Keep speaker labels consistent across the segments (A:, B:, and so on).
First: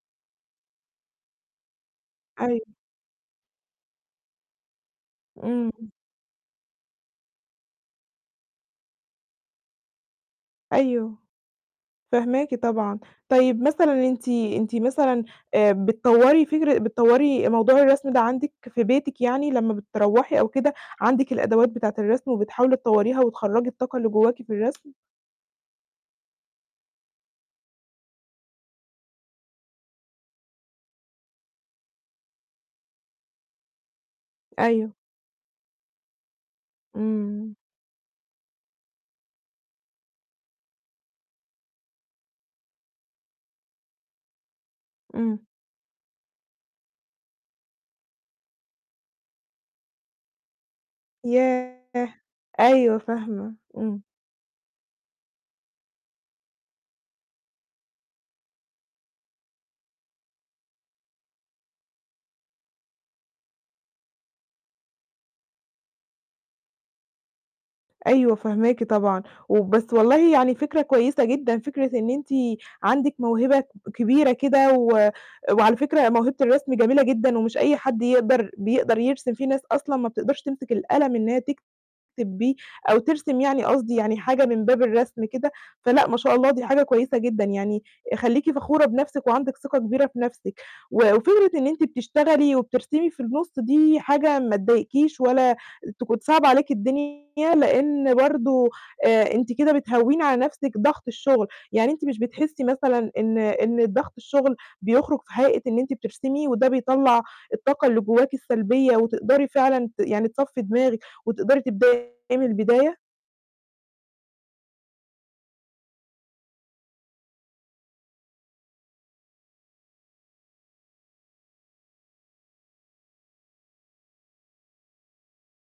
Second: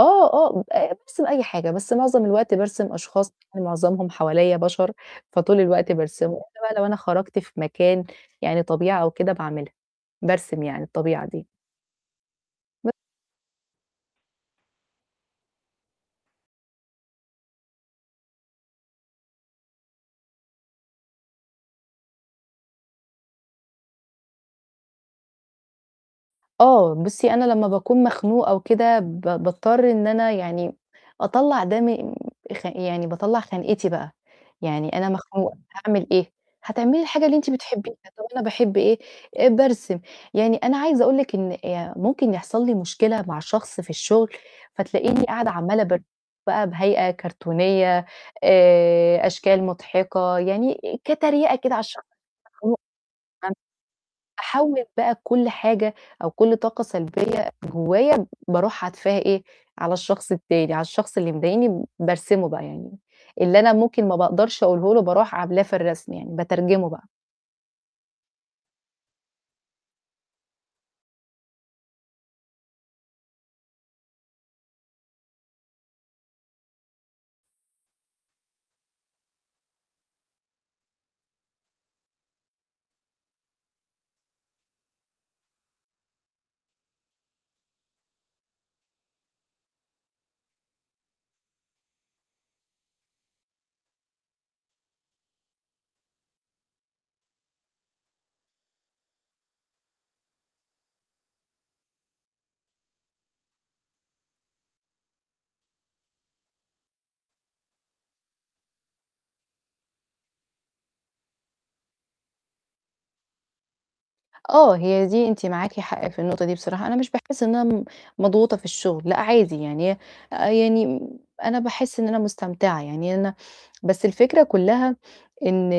A: آه، آه، بارسم أي حاجة، بس معظم الوقت
B: أيوه.
A: بارسم أشخاص معظمهم حواليّا بشر، فطول الوقت
B: امم.
A: بارسمه إلّا بقى لو أنا خرجت في مكان يعني طبيعة أو كده باعملها، بارسم يعني
B: أيوه،
A: الطبيعة دي.
B: فاهماكِ
A: [unintelligible]
B: طبعًا، طيب مثلًا أنتِ أنتِ مثلًا، آآ بتطورّي فكرة بتطوّري موضوع الرسم ده عندِك في بيتِك يعني لمّا بتروّحي أو كده، عندِك الأدوات بتاعة الرسم وبتحاولي تطوّريها وتخرّجي الطاقة اللي جواكِ في الرسم؟
A: آه، بُصّي أنا لمّا باكون مخنوقة أو كده ب باضطر إن أنا يعني أطلّع ده من خ يعني باطلّع خنقتي بقى، يعني
B: أيوه.
A: أنا مخنوقة هاعمل إيه؟ هتعملي الحاجة اللي أنتِ
B: امم.
A: بتحبيها، طَب أنا باحب إيه، آآ بارسم، يعني أنا عايزة أقول لِك إن يا ممكن يحصل لي مشكلة مع شخص في الشغل، فتلاقيني
B: امم.
A: قاعدة عمالة ب بقى بهيئة كرتونية، آآ أشكال مُضْحِكة، يعني كتريقة كده على الش
B: ياه!
A: المخنوق،
B: أيوه فاهمة،
A: [unintelligible]
B: امم.
A: أحوّل بقى كلّ حاجة أو كلّ طاقة سلبية جوّايا باروح حدفاها إيه، على الشخص التاني على الشخص اللي مضايقني بارسمه بقى يعني، اللي أنا ممكن ما باقدرش أقوله له باروح عملاه في الرسم يعني بترجمه بقى.
B: أيوه فاهماكِ طبعًا، و بس والله يعني فكرة كويسة جدًا فكرة إن أنتِ عندِك موهبة ك كبيرة كده و وعلى فكرة موهبة الرسم جميلة جدًا ومش أي حد يقدر بيقدر يرسم، في ناس أصلًا ما بتقدرش تمسك القلم إنها تكتب بيه، أو ترسم يعني قصدي يعني حاجة من باب الرسم كده، فلأ ما شاء الله دي حاجة كويسة جدًا، يعني خلّيكِ فخورة بنفْسِك وعندِك ثقة كبيرة في نفْسِك، وفكرة إن أنتِ بتشتغلي وبترسمي في النُص دي حاجة ما تضايقكيش ولا تكون صعبة عليكِ الدنيا لإن برضو آآ، أنتِ كده بتهوّني على نفْسِك ضغط الشغل، يعني أنتِ مش بتحسّي مثلًا إن إن ضغط الشغل بيُخرج في هيئة إن أنتِ بترسمي، وده بيطلّع الطاقة اللي جواكِ السلبية وتقدري فعلًا ت يعني تصفي دماغِك، وتقدري تبدأي من البداية؟
A: آه هي دي أنتِ معاكِ حق في النقطة دي بصراحة، أنا مش باحس إن أنا م مضغوطة في الشغل لأ عادي، يعني هي آآ يعني أنا باحس إن أنا مستمتعة، يعني أنا بس الفكرة كلّها إن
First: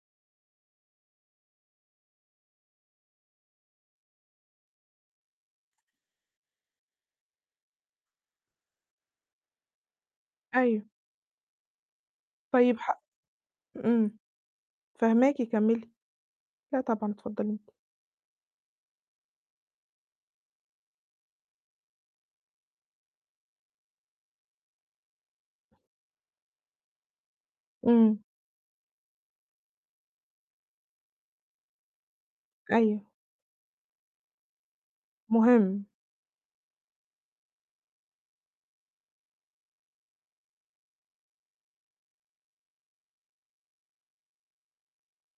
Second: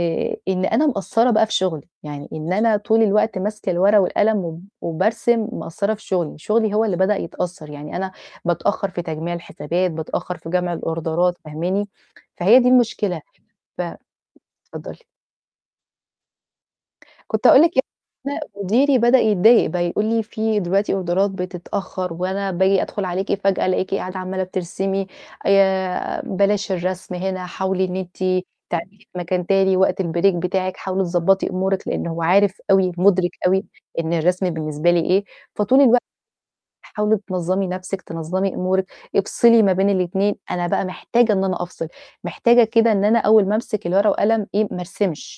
A: إن أنا مقصّرة بقى في شغلي، يعني إن أنا طول الوقت ماسكة الورقة والقلم و وبارسم، مقصّرة في شغلي، شغلي هو اللي بدأ يتأثّر يعني أنا بتأخّر في تجميع الحسابات، بتأخّر في جمع
B: أيوه.
A: الأوردرات فاهماني؟ فهي دي
B: طيب حا
A: المشكلة ف
B: امم،
A: اتفضّلي.
B: فاهماكِ، كمّلي، لا طبعًا
A: كنت
B: اتفضّلي.
A: هأقول لِك يعني أنا مديري بدأ يتضايق بقى يقول لي: "في دلوقتي أوردرات بتتأخّر وأنا باجي أدخل عليكِ فجأة ألاقيكِ قاعدة عمّالة بترسمي، آآ بلاش الرسم هنا حاولي إن أنتِ
B: إمم.
A: تعملي في مكان تاني وقت الBreak بتاعِك، حاولي تضبّطي أمورِك"، لإن هو عارف أوي
B: أيوه.
A: مُدرِك أوي إن الرسم بالنسبة لي إيه، فطول
B: مُهِم.
A: الوقت "حاولي تنظّمي نفْسِك، تنظّمي أمورِك، افصلي ما بين الاتنين"، أنا بقى محتاجة إن أنا أفصل، محتاجة كده إن أنا أول ما أمسك الورقة والقلم إيه، ما أرسمش.